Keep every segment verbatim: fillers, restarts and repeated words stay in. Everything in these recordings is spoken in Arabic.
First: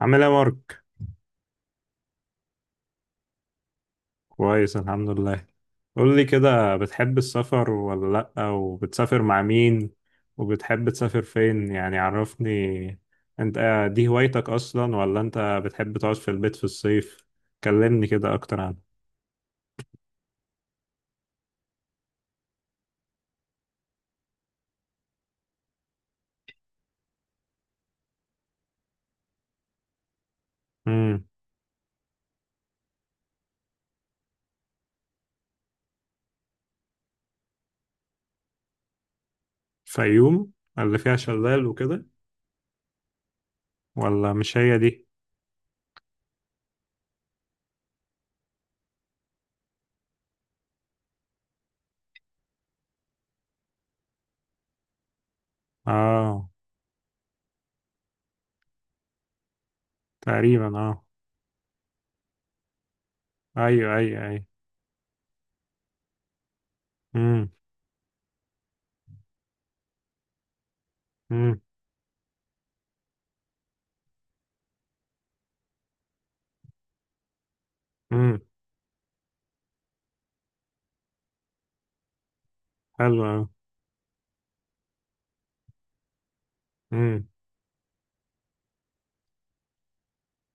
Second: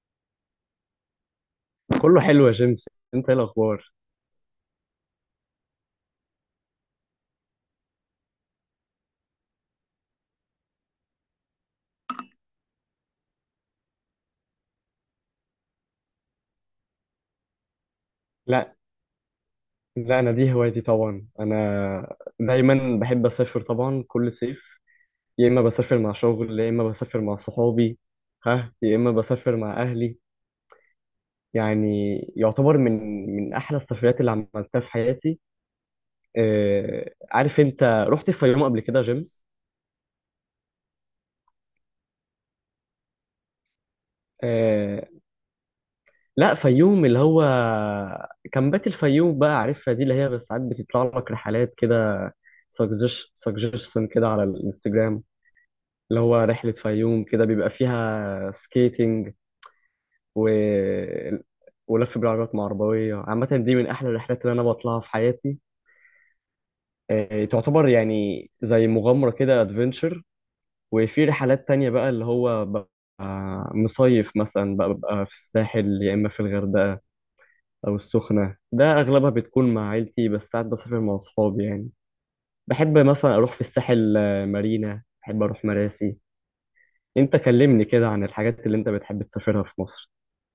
عامل ايه يا مارك؟ كله حلو يا جيمس. انت ايه الاخبار؟ كويس، الحمد لله. قول لي كده، بتحب السفر ولا لأ؟ وبتسافر مع مين؟ وبتحب تسافر فين؟ يعني عرفني انت، آه، دي هوايتك اصلا ولا انت بتحب تقعد في البيت في الصيف؟ كلمني كده اكتر لا، عنها. لا، انا دي هوايتي طبعا، انا دايما بحب اسافر طبعا كل صيف. يا اما بسافر مع شغل، يا اما بسافر مع صحابي، ها، يا اما بسافر مع اهلي. امم. يعني يعتبر من من احلى السفريات اللي عملتها في حياتي. آه، عارف انت، رحت الفيوم قبل كده يا جيمس؟ فيوم؟ اللي فيها شلال وكده؟ ولا مش هي آه، دي؟ لا، فيوم اللي هو كامبات الفيوم بقى، عارفها دي اللي هي ساعات بتطلع لك رحلات كده، سجشن كده على الانستجرام، اللي هو اه. رحلة فيوم كده بيبقى فيها سكيتنج و... تقريبا اه. ولف بالعربيات مع عربوية عامة. دي من ايوه أحلى ايوه الرحلات ايوه. اللي أنا بطلعها في حياتي. آه، امم تعتبر يعني زي مغامرة كده، أدفنتشر. وفي امم رحلات تانية بقى اللي هو ببقى مصيف مثلا، بقى ببقى في الساحل، يا إما في الغردقة أو امم. السخنة. ده أغلبها بتكون مع عيلتي، بس ساعات بسافر مع أصحابي يعني. بحب حلو مثلا أوي. أروح في الساحل، آه، مارينا، بحب أروح مراسي. أنت كلمني كده عن الحاجات اللي أنت بتحب تسافرها في مصر.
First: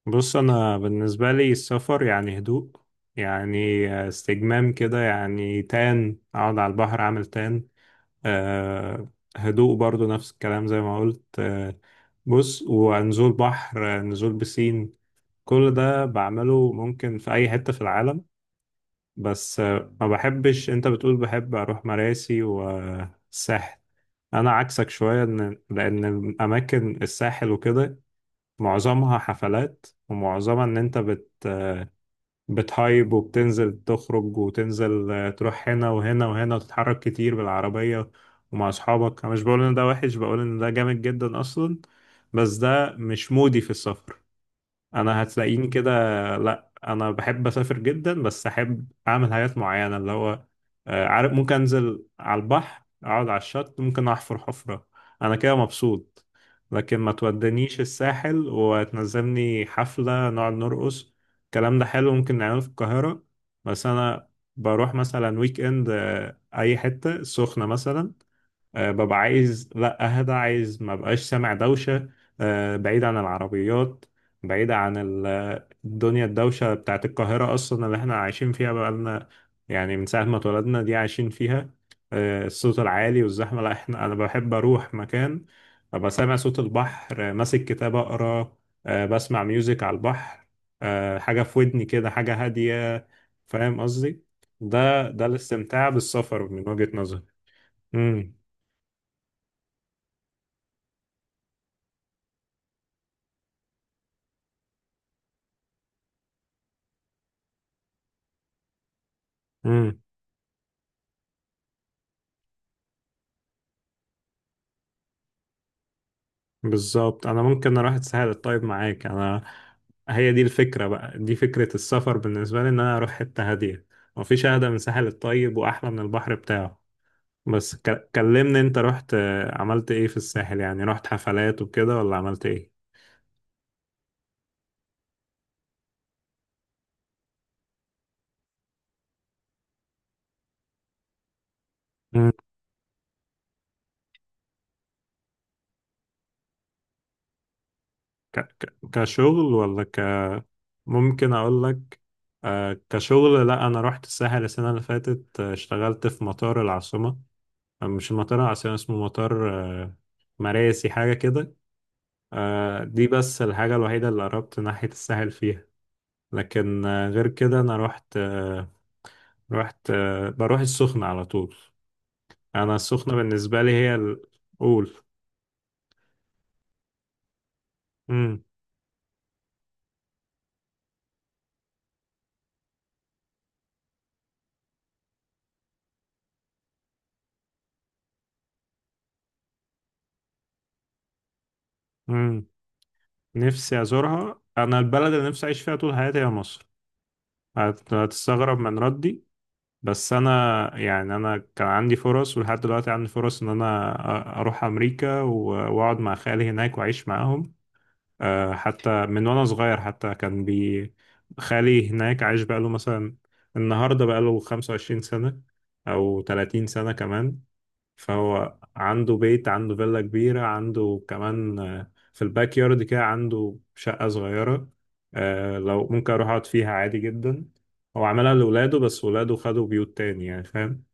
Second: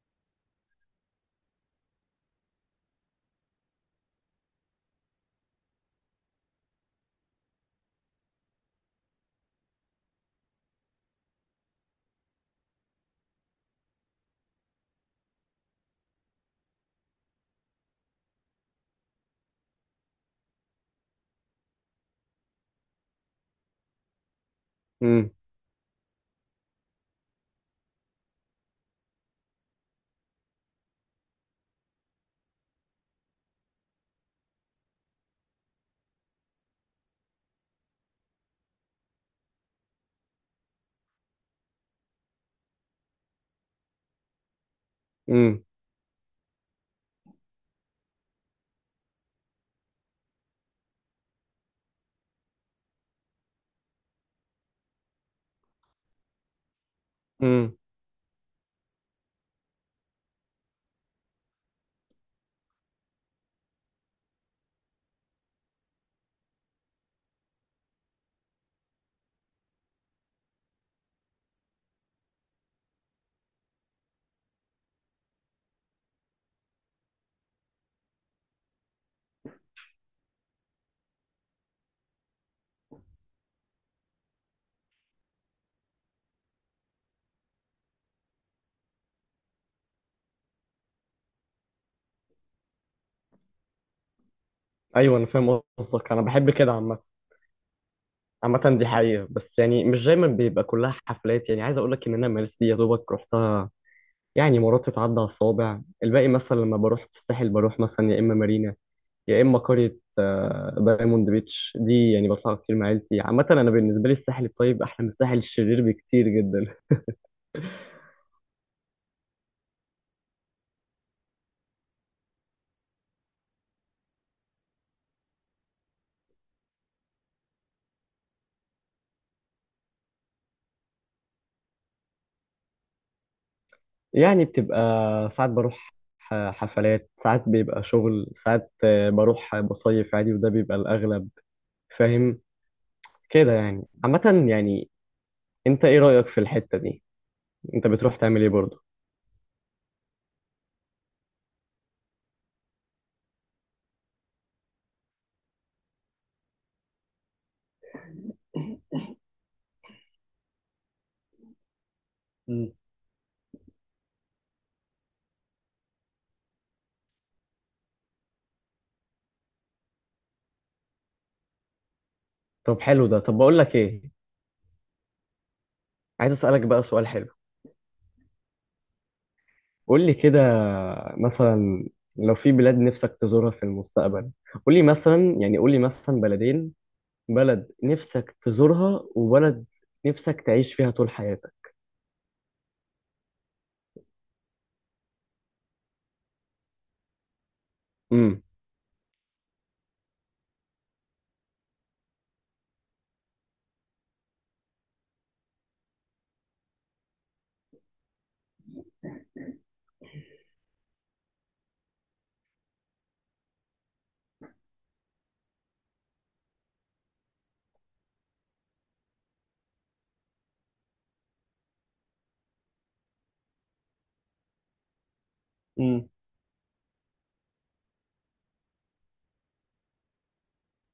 بص انا بالنسبه لي السفر يعني هدوء، يعني آه، استجمام كده، يعني تان اقعد على البحر اعمل تان. أه. هدوء برضو، نفس الكلام زي ما قلت أه. بص، ونزول بحر، آه، نزول بسين. كل ده بعمله ممكن في اي حته في العالم. بس أه، ما بحبش. انت بتقول بحب اروح مراسي والساحل، انا عكسك شويه، امم. ان لان الاماكن الساحل وكده معظمها حفلات، ومعظمها ان انت بت آه، بتهايب وبتنزل تخرج وتنزل، آه، تروح هنا وهنا وهنا وتتحرك كتير بالعربية ومع أصحابك. أنا مش بقول إن ده وحش، بقول إن ده جامد جدا أصلا، بس ده مش مودي في السفر. انا امم. هتلاقيني كده. لا انا بحب اسافر جدا، بس احب اعمل حاجات معينه، اللي هو آه، عارف، ممكن انزل على البحر اقعد على الشط، ممكن احفر حفره، انا كده مبسوط. لكن ما امم. تودنيش الساحل وتنزلني حفله نقعد نرقص. الكلام ده حلو ممكن نعمله في القاهره. بس انا بروح مثلا ويك اند، آه، اي حته سخنه مثلا، آه، ببقى عايز لا اهدى، عايز ما بقاش سامع دوشة، آه، بعيد عن العربيات، بعيد عن ال- الدنيا الدوشة بتاعت القاهرة أصلا، اللي احنا عايشين فيها بقالنا يعني من ساعة ما اتولدنا، دي عايشين فيها. آه، الصوت العالي والزحمة لا، احنا أنا بحب أروح مكان أبقى سامع صوت البحر، آه، ماسك كتاب أقرأ، آه، بسمع ميوزك على البحر، آه، حاجة في ودني كده، حاجة هادية. فاهم قصدي؟ ده ايوه ده انا فاهم الاستمتاع قصدك. انا بالسفر بحب من كده وجهة عامه، نظري. عامه دي حقيقه، بس يعني مش دايما بيبقى كلها حفلات. يعني عايز اقول لك ان انا مارس دي يا دوبك رحتها، يعني مرات تتعدى على الصوابع الباقي. مثلا لما بروح الساحل، بروح مثلا يا اما مارينا، يا اما قريه مم. آه، دايموند بيتش. دي يعني بطلع كتير مع عيلتي عامه. انا بالنسبه لي الساحل الطيب احلى من الساحل الشرير بكتير جدا. بالظبط. انا ممكن اروح اتسهل طيب معاك انا، هي دي الفكره بقى، دي فكره السفر بالنسبه لي، ان انا اروح حته هاديه. مفيش اهدى من ساحل الطيب واحلى من البحر بتاعه. بس ك- كلمني انت رحت، آه، عملت ايه في الساحل؟ يعني رحت حفلات وكده ولا عملت ايه؟ يعني بتبقى ساعات بروح ح- حفلات، ساعات بيبقى شغل، ساعات آه، بروح بصيف عادي وده بيبقى الاغلب. مم. فاهم كده يعني، عامة يعني. انت ايه رأيك في الحتة دي؟ انت بتروح ك تعمل ايه ك برضه؟ كشغل ولا ك؟ ممكن اقول لك، آه، كشغل، لا انا رحت الساحل السنه اللي فاتت، آه، اشتغلت في مطار العاصمه، آه، مش مطار العاصمه، اسمه مطار آه، مراسي، حاجه كده. مم. آه، دي بس الحاجة الوحيدة اللي قربت ناحية الساحل فيها. لكن آه، غير كده أنا رحت آه، رحت آه، بروح السخنة على طول. أنا طب حلو السخنة ده. طب بقول بالنسبة لي لك هي ايه، الأول. عايز اسألك بقى سؤال حلو. مم. قول لي كده، مثلا لو في بلاد نفسك تزورها في المستقبل، قول لي مثلا، يعني قول لي مثلا بلدين، بلد نفسك تزورها وبلد نفسك تعيش فيها طول حياتك. مم. نفسي أزورها، أنا البلد اللي نفسي أعيش فيها طول حياتي هي مصر. هت- امم. هتستغرب من ردي. بس أنا يعني، أنا كان عندي فرص، ولحد دلوقتي عندي فرص إن أنا أ- أروح أمريكا و- وأقعد مع خالي هناك وأعيش معاهم. آه، حتى من وانا صغير، حتى كان بي خالي هناك عايش بقاله مثلا النهارده بقاله خمسة وعشرين سنة او ثلاثون سنة كمان. فهو عنده بيت، عنده فيلا كبيرة، عنده كمان آه، في الباك يارد كده عنده شقة صغيرة، آه، لو مم. ممكن اروح اقعد فيها عادي جدا. هو عملها لولاده، بس ولاده خدوا بيوت تاني، يعني فاهم.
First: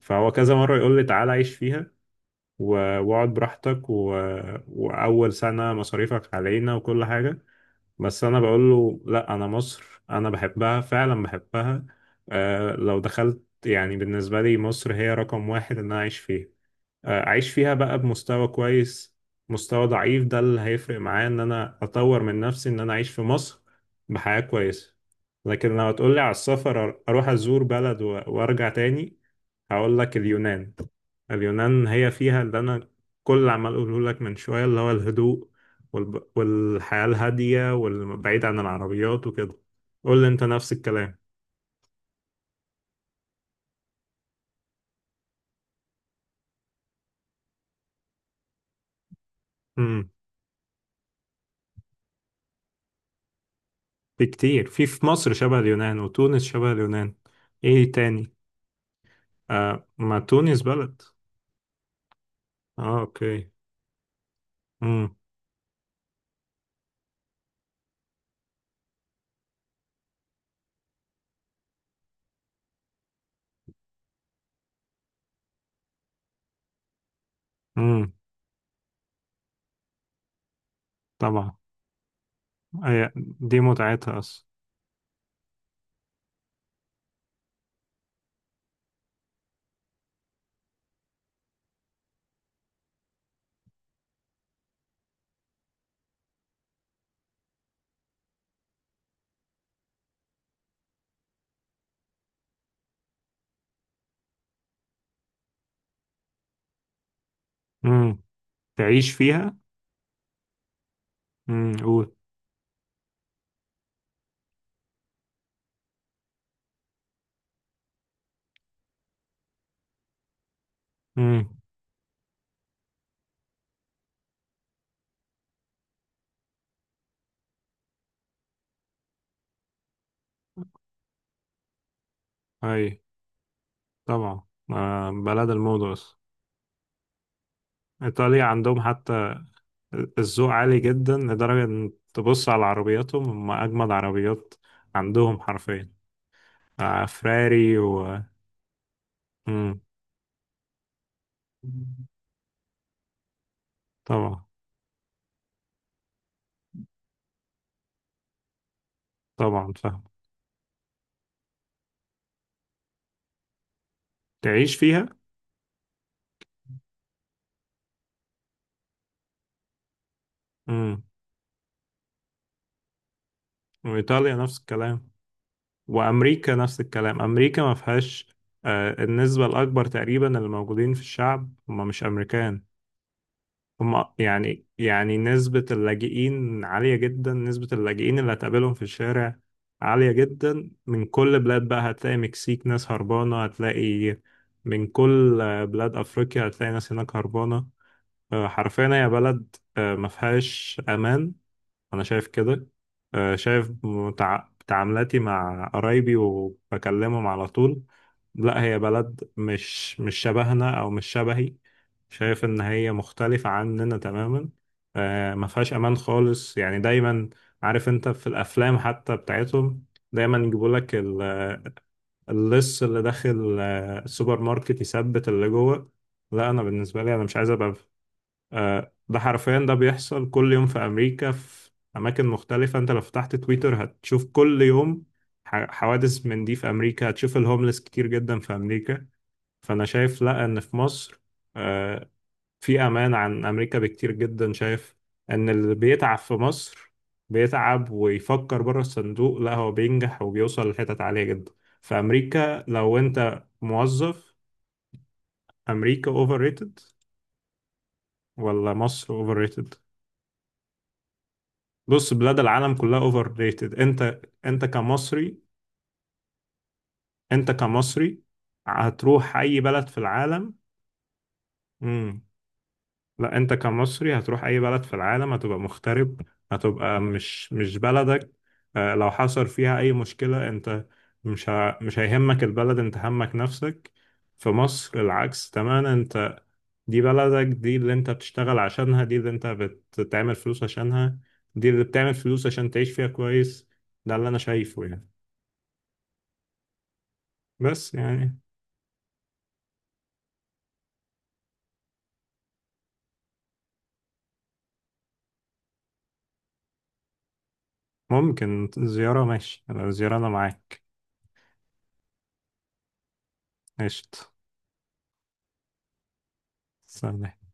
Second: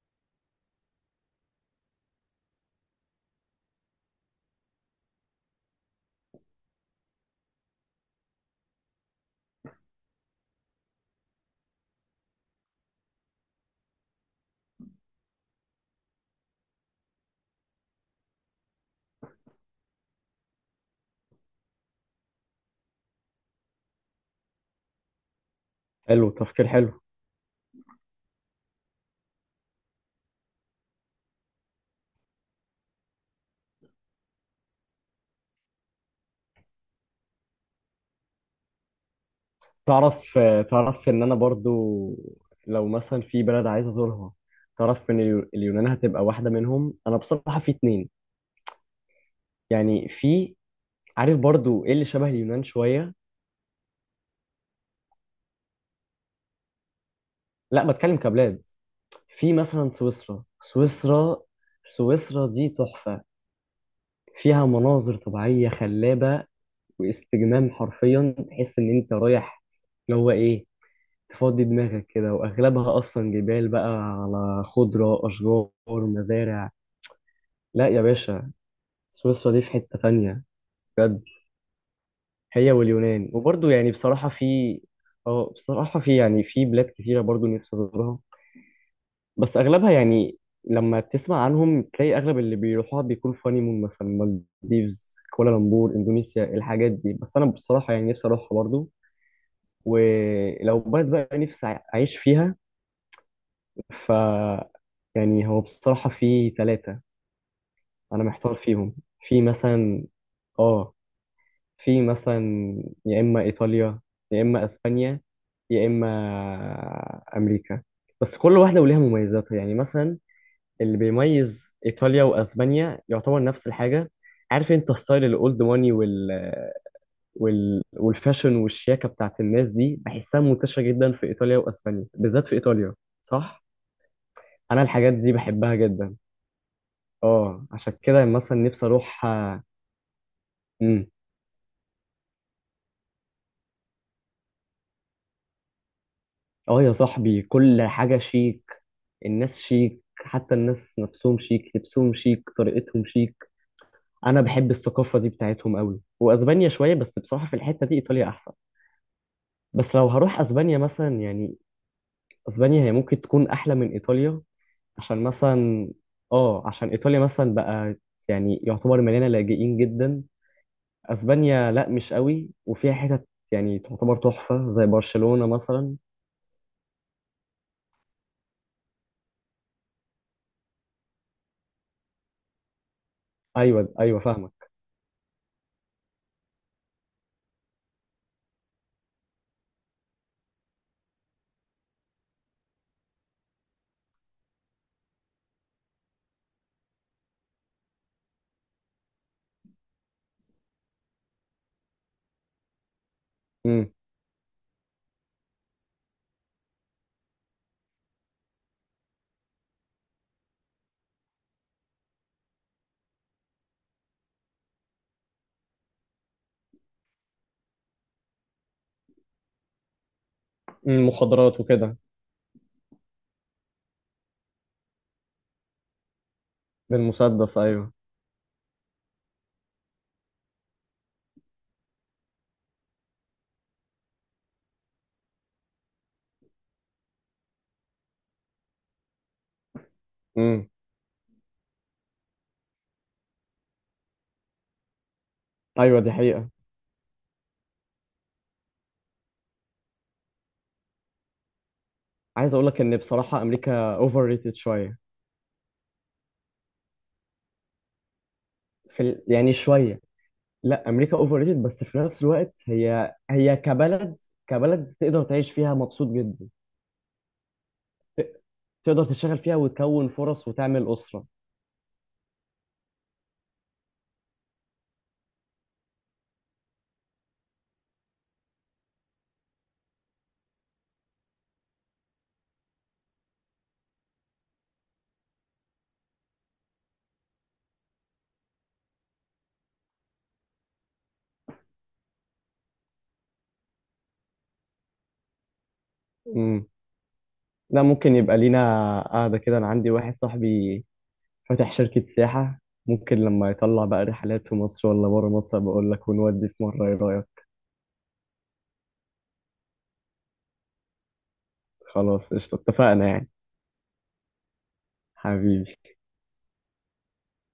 فهو كذا مرة يقول لي تعالى عيش فيها، و- واقعد براحتك و... وأول سنة مصاريفك علينا وكل حاجة. بس انا بقول له لا، انا مصر انا بحبها فعلا بحبها. آه لو دخلت يعني، بالنسبة لي مصر هي رقم واحد ان انا اعيش فيها. اعيش فيها بقى بمستوى كويس، مستوى ضعيف ده اللي هيفرق معايا، ان انا اطور من نفسي ان انا اعيش في مصر بحياة كويسة. لكن لو هتقولي حلو، على تفكير السفر، أر- حلو. اروح ازور بلد و- وارجع تاني، هقول لك اليونان. اليونان هي فيها اللي انا كل اللي عمال اقوله لك من شوية، اللي هو الهدوء والب... والحياة الهادية والبعيد عن العربيات وكده. قول لي تعرف، انت نفس تعرف الكلام. ان انا برضو لو مثلا في بلد عايز ازورها، تعرف ان اليو- اليونان هتبقى واحده منهم. انا بصراحه في اتنين امم. يعني، في عارف برضو ايه اللي شبه اليونان شويه. في كتير، في في مصر شبه اليونان، وتونس شبه اليونان، لا، ايه بتكلم تاني؟ كبلاد. في آه مثلا ما سويسرا تونس بلد. سويسرا سويسرا دي اه تحفه، اوكي. فيها امم. مناظر طبيعيه خلابه واستجمام. حرفيا تحس ان انت رايح اللي هو ايه، تفضي دماغك كده. واغلبها اصلا جبال بقى على خضره، اشجار، مزارع. لا يا امم. باشا، سويسرا دي في حتة تانية بجد. طبعا. هي أي. واليونان. دي وبرضه يعني متعتها بصراحة اصلا. في، اه بصراحة في، يعني في بلاد كتيرة برضه نفسي أزورها، بس أغلبها يعني لما تسمع عنهم تلاقي أغلب اللي بيروحوها بيكون في هانيمون، مثلا مالديفز، كوالالمبور، إندونيسيا، الحاجات دي. بس أنا بصراحة يعني نفسي أروحها برضه. ولو بلد بقى نفسي أعيش فيها، ف يعني هو بصراحة في ثلاثة امم. أنا محتار فيهم. تعيش في فيها. مثلا اه امم في قول. مثلا يا إما إيطاليا، يا إما أسبانيا، يا إما أمريكا. بس كل واحدة وليها مميزاتها. يعني مثلا اللي امم. بيميز إيطاليا وأسبانيا يعتبر نفس الحاجة، عارف أنت ستايل الأولد ماني وال... وال... والفاشن والشياكة بتاعت الناس دي، بحسها منتشرة جدا في إيطاليا وأسبانيا، بالذات في اي إيطاليا. صح؟ طبعا. أنا آه الحاجات دي بلد بحبها الموضة جدا. اصلا. اه عشان كده ايطاليا مثلا عندهم نفسي أروح حتى آه، الذوق عالي امم جدا، لدرجة ان تبص على عربياتهم، هم اجمد عربيات عندهم حرفيا. اه يا آه صاحبي، فراري كل و حاجة شيك، الناس امم. شيك، حتى الناس نفسهم شيك، لبسهم شيك، طريقتهم شيك. انا طبعا. بحب الثقافه دي بتاعتهم قوي. واسبانيا شويه، بس بصراحه في الحته دي ايطاليا احسن. طبعا بس فاهم. لو هروح اسبانيا مثلا، يعني اسبانيا هي ممكن تكون احلى من ايطاليا تعيش فيها. عشان مثلا، اه، عشان ايطاليا مثلا بقى يعني يعتبر مليانه لاجئين جدا. امم. اسبانيا لا، مش قوي، وفيها حتت يعني تعتبر وايطاليا نفس تحفه زي الكلام، برشلونه مثلا. وامريكا نفس الكلام. امريكا ما فيهاش، آه، النسبه الاكبر تقريبا اللي موجودين في الشعب هم مش امريكان. ايوه هم ايوه، يعني فاهمك. يعني نسبه اللاجئين عاليه جدا، نسبه اللاجئين اللي هتقابلهم في الشارع عاليه جدا من كل بلاد بقى. هتلاقي مكسيك ناس هربانه، هتلاقي من كل آه، بلاد افريقيا، هتلاقي ناس هناك هربانه. آه، حرفيا هي بلد آه، ما فيهاش امان، انا شايف كده. آه، شايف امم. متع- تعاملاتي مع قرايبي وبكلمهم على طول. لا هي بلد مش مش شبهنا او مش شبهي، شايف ان هي مختلفة عننا تماما. آه، ما فيهاش امان خالص، يعني دايما عارف انت في الافلام حتى بتاعتهم دايما يجيبوا لك ال- مخدرات وكده. اللص اللي داخل آه، السوبر ماركت يثبت اللي جوه. لا انا بالنسبة لي انا مش عايز بالمسدس، ابقى. ايوه. آه، ده حرفيا ده بيحصل كل يوم في أمريكا، في أماكن مختلفة. أنت لو فتحت تويتر هتشوف كل يوم ح- حوادث من دي في أمريكا. هتشوف الهوملس كتير جدا في أمريكا. فأنا شايف لأ، إن امم. في مصر آه، في أمان عن أمريكا بكتير جدا. شايف إن اللي ايوه، دي بيتعب في حقيقه. مصر بيتعب ويفكر بره الصندوق لأ، هو بينجح وبيوصل لحتت عالية جدا. في عايز أمريكا اقول لك لو ان بصراحه أنت امريكا اوفر موظف. ريتد شويه. أمريكا أوفر ريتد ولا في مصر ال... أوفر يعني ريتد؟ شويه، لا امريكا اوفر ريتد، بس في بص نفس بلاد الوقت العالم كلها هي اوفر هي ريتد. كبلد انت انت كبلد تقدر كمصري، تعيش فيها مبسوط جدا. انت كمصري ت- تقدر هتروح تشتغل فيها اي بلد في وتكون فرص العالم. وتعمل اسره. امم. لا انت كمصري هتروح اي بلد في العالم هتبقى مغترب، هتبقى مش مش بلدك. آه، لو حصل فيها اي مشكلة، انت مش ه... مش هيهمك البلد، انت همك نفسك. في مصر العكس تماما، انت دي بلدك، دي اللي انت بتشتغل عشانها، دي اللي انت بتعمل فلوس عشانها، دي اللي بتعمل فلوس عشان تعيش فيها كويس. ده اللي انا شايفه يعني، امم. لا بس ممكن يبقى يعني. لينا قاعده كده، انا عندي واحد صاحبي فاتح شركه سياحه، ممكن لما يطلع بقى رحلات في مصر ولا بره مصر بقول لك، ونودي في مره، ايه رايك؟ ممكن زيارة ماشي، لو زيارة أنا معاك. خلاص قشطه، اتفقنا يعني. قشطة. حبيبي. سلام.